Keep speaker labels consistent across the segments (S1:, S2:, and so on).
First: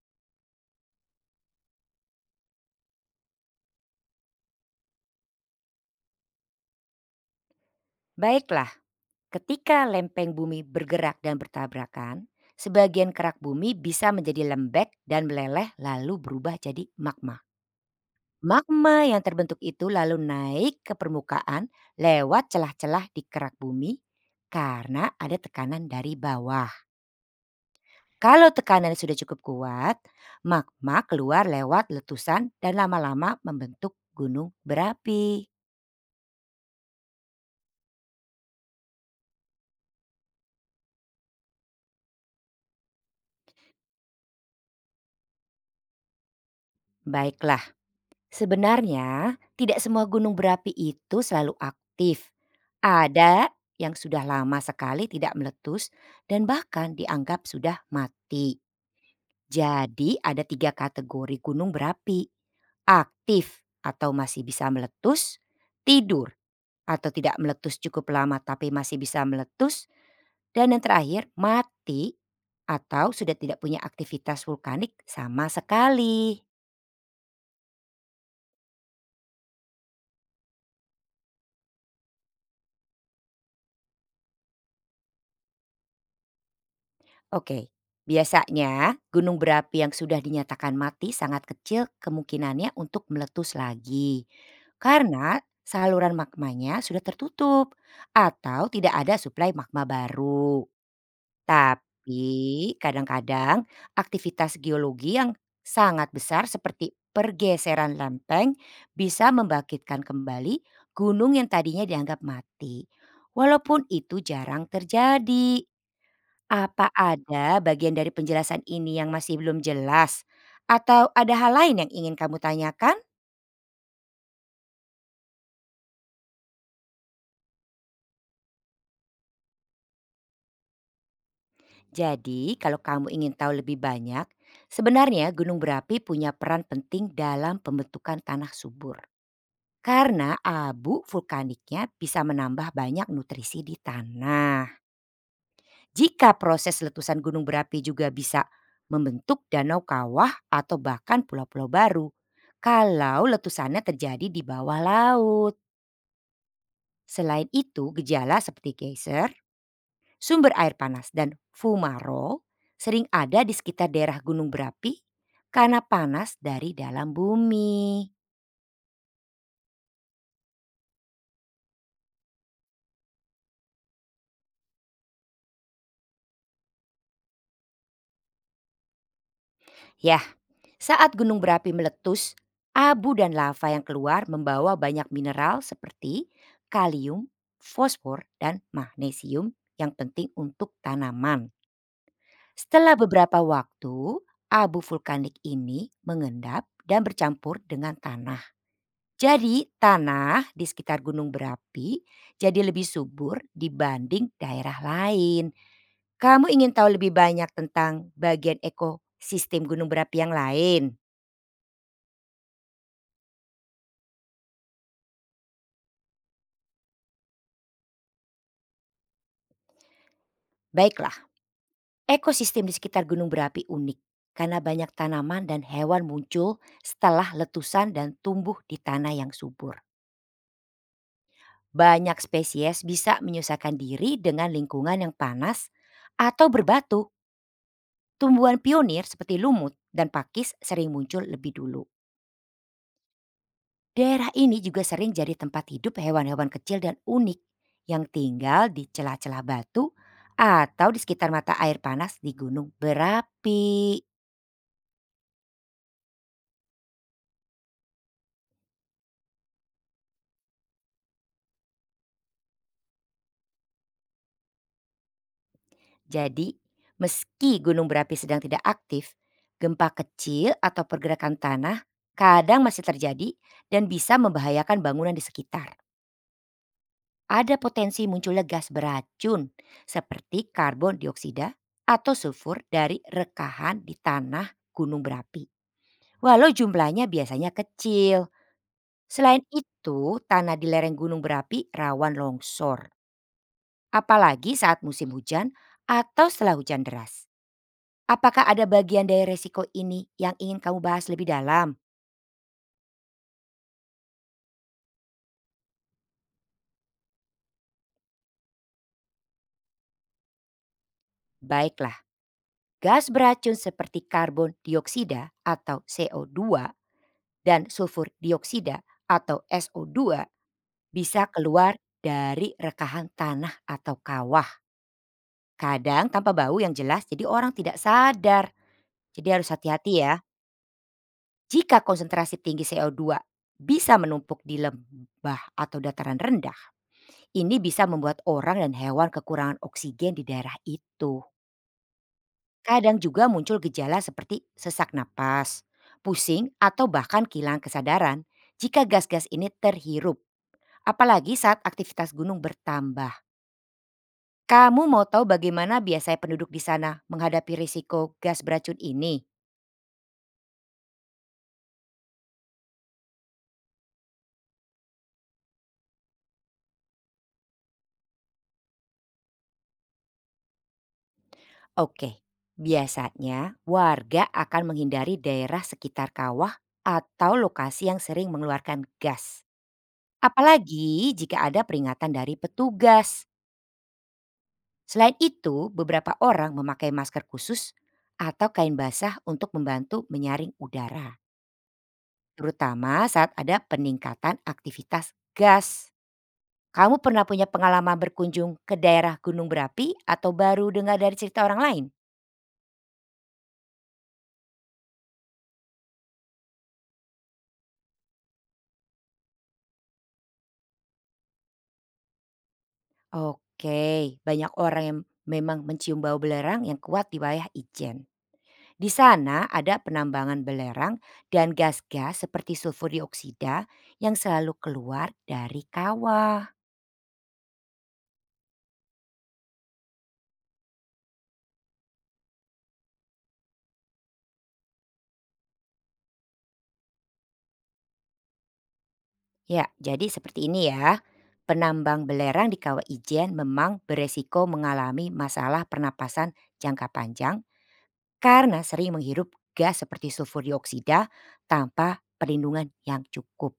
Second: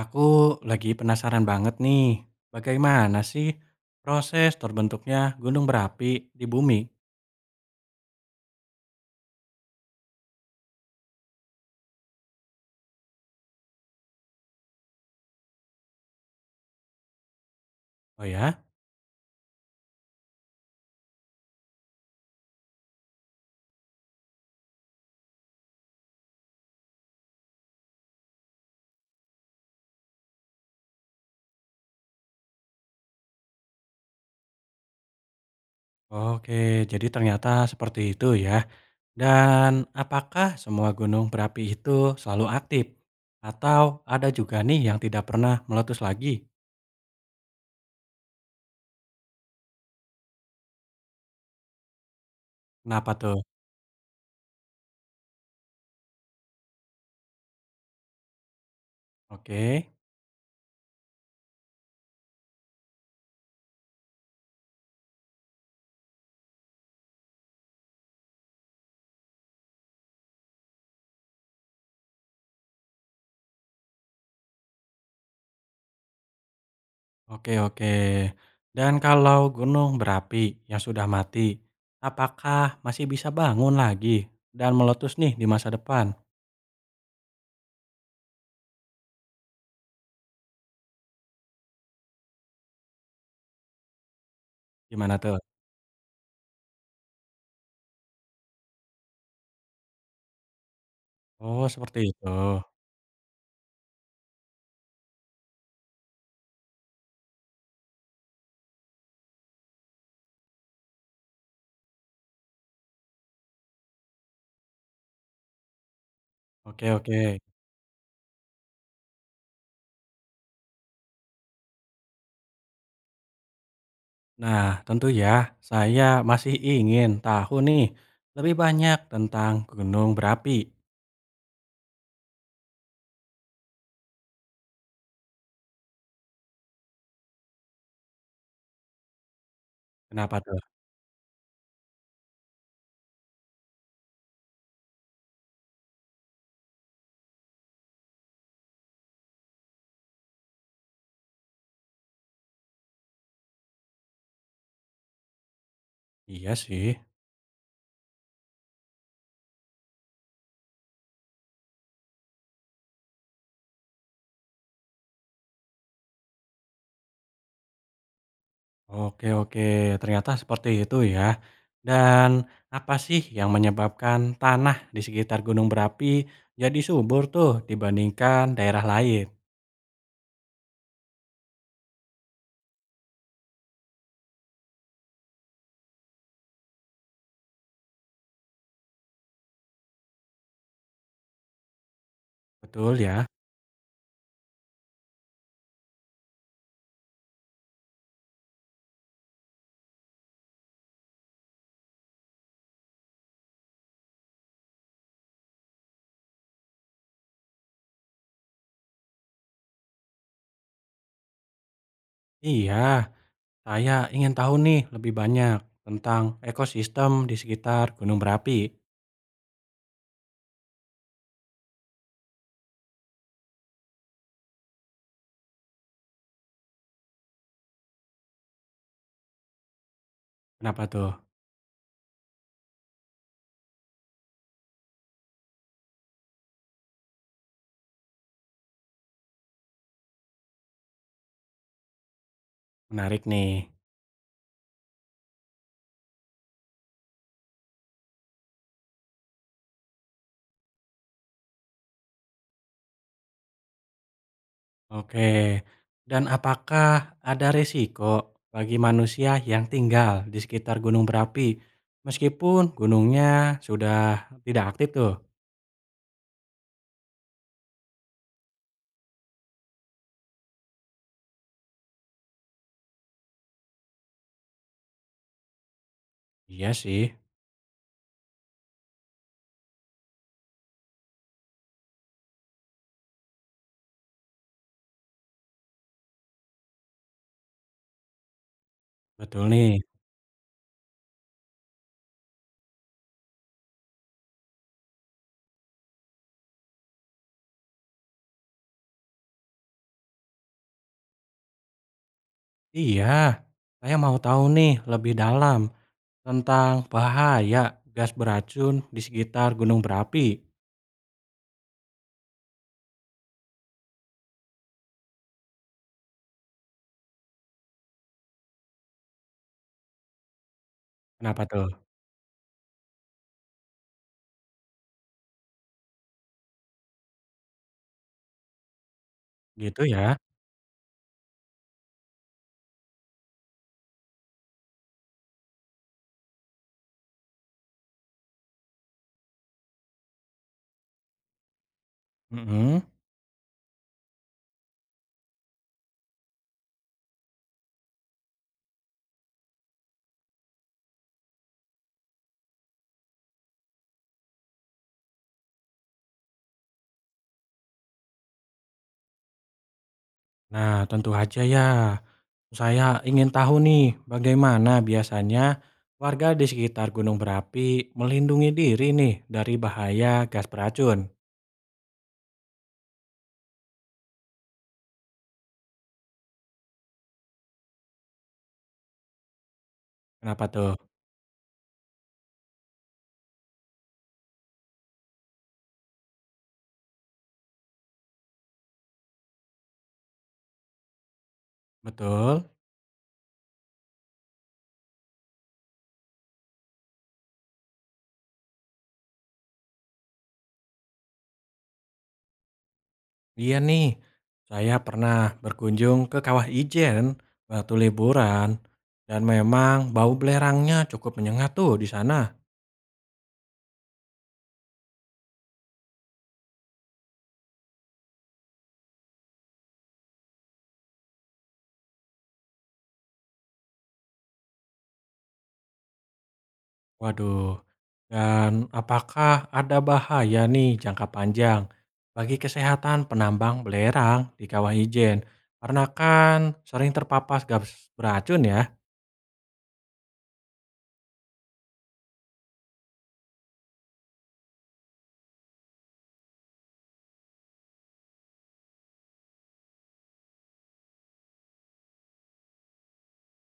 S1: Aku lagi penasaran banget nih, bagaimana sih proses terbentuknya gunung berapi di bumi?
S2: Baiklah, ketika lempeng bumi bergerak dan bertabrakan, sebagian kerak bumi bisa menjadi lembek dan meleleh lalu berubah jadi magma.
S1: Oh ya?
S2: Magma yang terbentuk itu lalu naik ke permukaan lewat celah-celah di kerak bumi karena ada tekanan dari bawah. Kalau tekanan sudah cukup kuat, magma keluar lewat letusan dan lama-lama membentuk gunung berapi.
S1: Oke, jadi ternyata seperti itu ya. Dan apakah semua gunung berapi itu selalu aktif? Atau ada juga nih yang tidak pernah meletus lagi?
S2: Baiklah, sebenarnya, tidak semua gunung berapi itu selalu aktif.
S1: Kenapa tuh?
S2: Ada yang sudah lama sekali tidak meletus dan bahkan dianggap sudah mati.
S1: Oke,
S2: Jadi ada tiga kategori gunung berapi. Aktif atau masih bisa meletus, tidur atau tidak meletus cukup lama tapi masih bisa meletus, dan yang terakhir mati atau sudah tidak punya aktivitas vulkanik sama sekali.
S1: oke, oke. Dan kalau gunung berapi yang sudah mati, apakah masih bisa bangun lagi dan meletus nih di masa depan?
S2: Oke. Biasanya, gunung berapi yang sudah dinyatakan mati sangat kecil kemungkinannya untuk meletus lagi.
S1: Gimana tuh?
S2: Karena saluran magmanya sudah tertutup atau tidak ada suplai magma baru.
S1: Oh, seperti itu.
S2: Tapi kadang-kadang aktivitas geologi yang sangat besar seperti pergeseran lempeng bisa membangkitkan kembali gunung yang tadinya dianggap mati. Walaupun itu jarang terjadi.
S1: Oke
S2: Apa
S1: oke.
S2: ada bagian dari penjelasan ini yang masih belum jelas? Atau ada hal lain yang ingin kamu tanyakan?
S1: Nah, tentu ya, saya masih ingin tahu nih lebih banyak tentang gunung berapi.
S2: Jadi, kalau kamu ingin tahu lebih banyak, sebenarnya gunung berapi punya peran penting dalam pembentukan tanah subur.
S1: Kenapa
S2: Karena
S1: tuh?
S2: abu vulkaniknya bisa menambah banyak nutrisi di tanah. Jika proses letusan gunung berapi juga bisa membentuk danau kawah atau bahkan pulau-pulau baru. Kalau letusannya terjadi di bawah laut.
S1: Iya sih.
S2: Selain itu, gejala seperti geyser, sumber air panas, dan fumaro sering ada di sekitar daerah gunung berapi karena panas dari dalam bumi.
S1: Oke oke, ternyata seperti itu ya. Dan apa sih yang menyebabkan tanah di sekitar gunung berapi jadi subur tuh dibandingkan daerah lain?
S2: Yah, saat gunung berapi meletus, abu dan lava yang keluar membawa banyak mineral seperti kalium, fosfor, dan magnesium yang penting untuk tanaman. Setelah
S1: Betul ya?
S2: beberapa waktu, abu vulkanik ini mengendap dan bercampur dengan tanah. Jadi tanah di sekitar gunung berapi jadi lebih subur dibanding daerah lain. Kamu ingin tahu lebih banyak tentang bagian ekosistem gunung berapi yang lain?
S1: Iya, saya ingin tahu nih lebih banyak tentang ekosistem di sekitar gunung berapi.
S2: Baiklah, ekosistem di sekitar gunung berapi unik karena banyak tanaman dan hewan muncul setelah letusan dan tumbuh di tanah yang subur.
S1: Kenapa tuh?
S2: Banyak spesies bisa menyusahkan diri dengan lingkungan yang panas atau berbatu. Tumbuhan pionir seperti lumut dan pakis sering muncul lebih dulu.
S1: Menarik nih.
S2: Daerah ini juga sering jadi tempat hidup hewan-hewan kecil dan unik yang tinggal di celah-celah batu atau di sekitar mata air panas di gunung berapi.
S1: Oke. Dan apakah ada resiko bagi manusia yang tinggal di sekitar gunung berapi meskipun gunungnya sudah tidak aktif tuh?
S2: Jadi, meski gunung berapi sedang tidak aktif, gempa kecil atau pergerakan tanah kadang masih terjadi dan bisa membahayakan bangunan di sekitar.
S1: Iya sih,
S2: Ada potensi munculnya gas beracun seperti karbon dioksida atau sulfur dari rekahan di tanah gunung berapi. Walau jumlahnya biasanya kecil. Selain
S1: betul nih.
S2: itu, tanah di lereng gunung berapi rawan longsor, apalagi saat musim hujan atau setelah hujan deras. Apakah ada bagian dari resiko ini yang ingin kamu bahas lebih dalam?
S1: Iya, saya mau tahu nih lebih dalam tentang bahaya gas beracun di sekitar gunung berapi.
S2: Baiklah, gas beracun seperti karbon dioksida atau CO2 dan sulfur dioksida atau SO2 bisa
S1: Kenapa tuh?
S2: keluar dari rekahan tanah atau kawah. Kadang tanpa bau yang jelas jadi orang tidak sadar. Jadi harus
S1: Gitu
S2: hati-hati ya.
S1: ya?
S2: Jika konsentrasi tinggi CO2 bisa menumpuk di lembah atau dataran rendah, ini bisa membuat orang dan hewan kekurangan oksigen di daerah itu.
S1: Mhm.
S2: Kadang juga muncul gejala seperti sesak napas, pusing, atau bahkan kehilangan kesadaran jika gas-gas ini terhirup, apalagi saat aktivitas gunung bertambah. Kamu mau tahu bagaimana biasanya penduduk di sana menghadapi risiko gas beracun ini?
S1: Nah, tentu aja ya. Saya ingin tahu nih, bagaimana biasanya warga di sekitar gunung berapi melindungi diri nih dari bahaya gas beracun.
S2: Oke, biasanya warga akan menghindari daerah sekitar kawah atau lokasi yang sering mengeluarkan gas.
S1: Kenapa tuh?
S2: Apalagi jika ada peringatan dari petugas. Selain itu, beberapa orang memakai masker khusus atau kain basah untuk membantu menyaring udara,
S1: Betul.
S2: terutama saat ada peningkatan aktivitas gas. Kamu pernah punya pengalaman berkunjung ke daerah gunung berapi atau baru dengar dari cerita orang lain?
S1: Iya nih, saya pernah berkunjung ke Kawah Ijen waktu liburan dan memang bau belerangnya cukup menyengat tuh di sana.
S2: Oke, banyak orang yang memang mencium bau belerang yang kuat di wilayah Ijen. Di sana ada penambangan belerang dan gas-gas seperti sulfur dioksida yang selalu keluar dari kawah.
S1: Waduh, dan apakah ada bahaya nih jangka panjang bagi kesehatan penambang belerang di Kawah Ijen? Karena kan sering terpapar gas beracun ya.
S2: Ya, jadi seperti ini ya. Penambang belerang di kawah Ijen memang beresiko mengalami masalah pernapasan jangka panjang karena sering menghirup gas seperti sulfur dioksida tanpa perlindungan yang cukup.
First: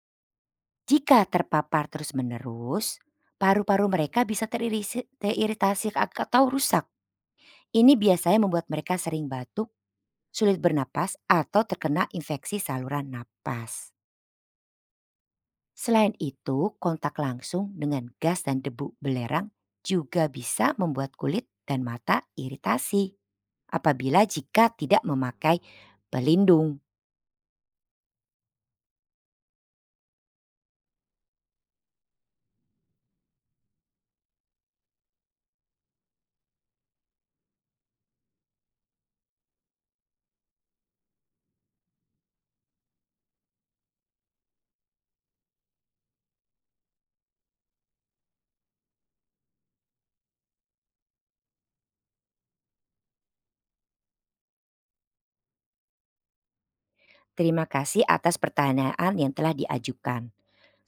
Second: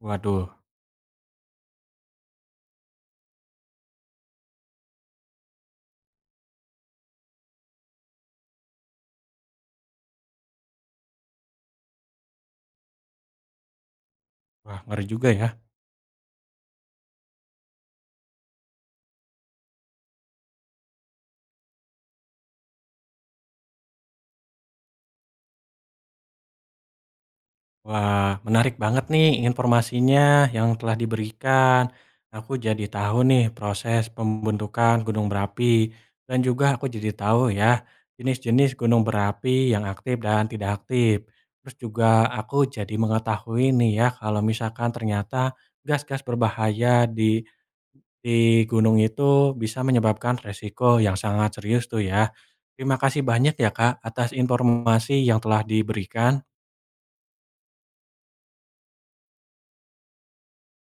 S1: Waduh,
S2: Jika terpapar terus-menerus, paru-paru mereka bisa teriritasi atau rusak. Ini biasanya membuat mereka sering batuk, sulit bernapas, atau terkena infeksi saluran napas.
S1: wah ngeri juga ya.
S2: Selain itu, kontak langsung dengan gas dan debu belerang juga bisa membuat kulit dan mata iritasi. Apabila jika tidak memakai pelindung.
S1: Wah, menarik banget nih informasinya yang telah diberikan. Aku jadi tahu nih proses pembentukan gunung berapi dan juga aku jadi tahu ya jenis-jenis gunung berapi yang aktif dan tidak aktif. Terus juga aku jadi mengetahui nih ya kalau misalkan ternyata gas-gas berbahaya di di gunung itu bisa menyebabkan resiko yang sangat serius tuh ya. Terima kasih banyak ya Kak atas informasi yang telah diberikan.
S2: Terima kasih atas pertanyaan yang telah diajukan.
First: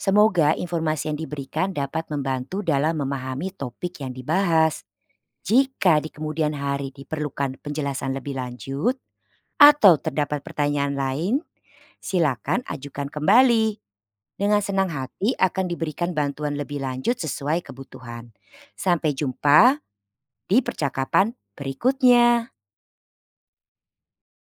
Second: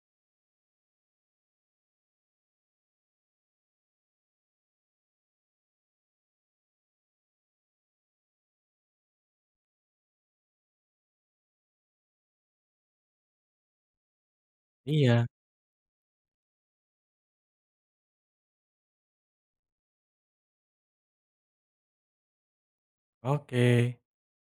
S2: Semoga informasi yang diberikan dapat membantu dalam memahami topik yang dibahas. Jika di kemudian hari diperlukan penjelasan lebih lanjut atau terdapat pertanyaan lain, silakan ajukan kembali. Dengan senang
S1: Iya,
S2: hati akan diberikan bantuan lebih lanjut sesuai kebutuhan. Sampai jumpa di percakapan berikutnya.
S1: oke.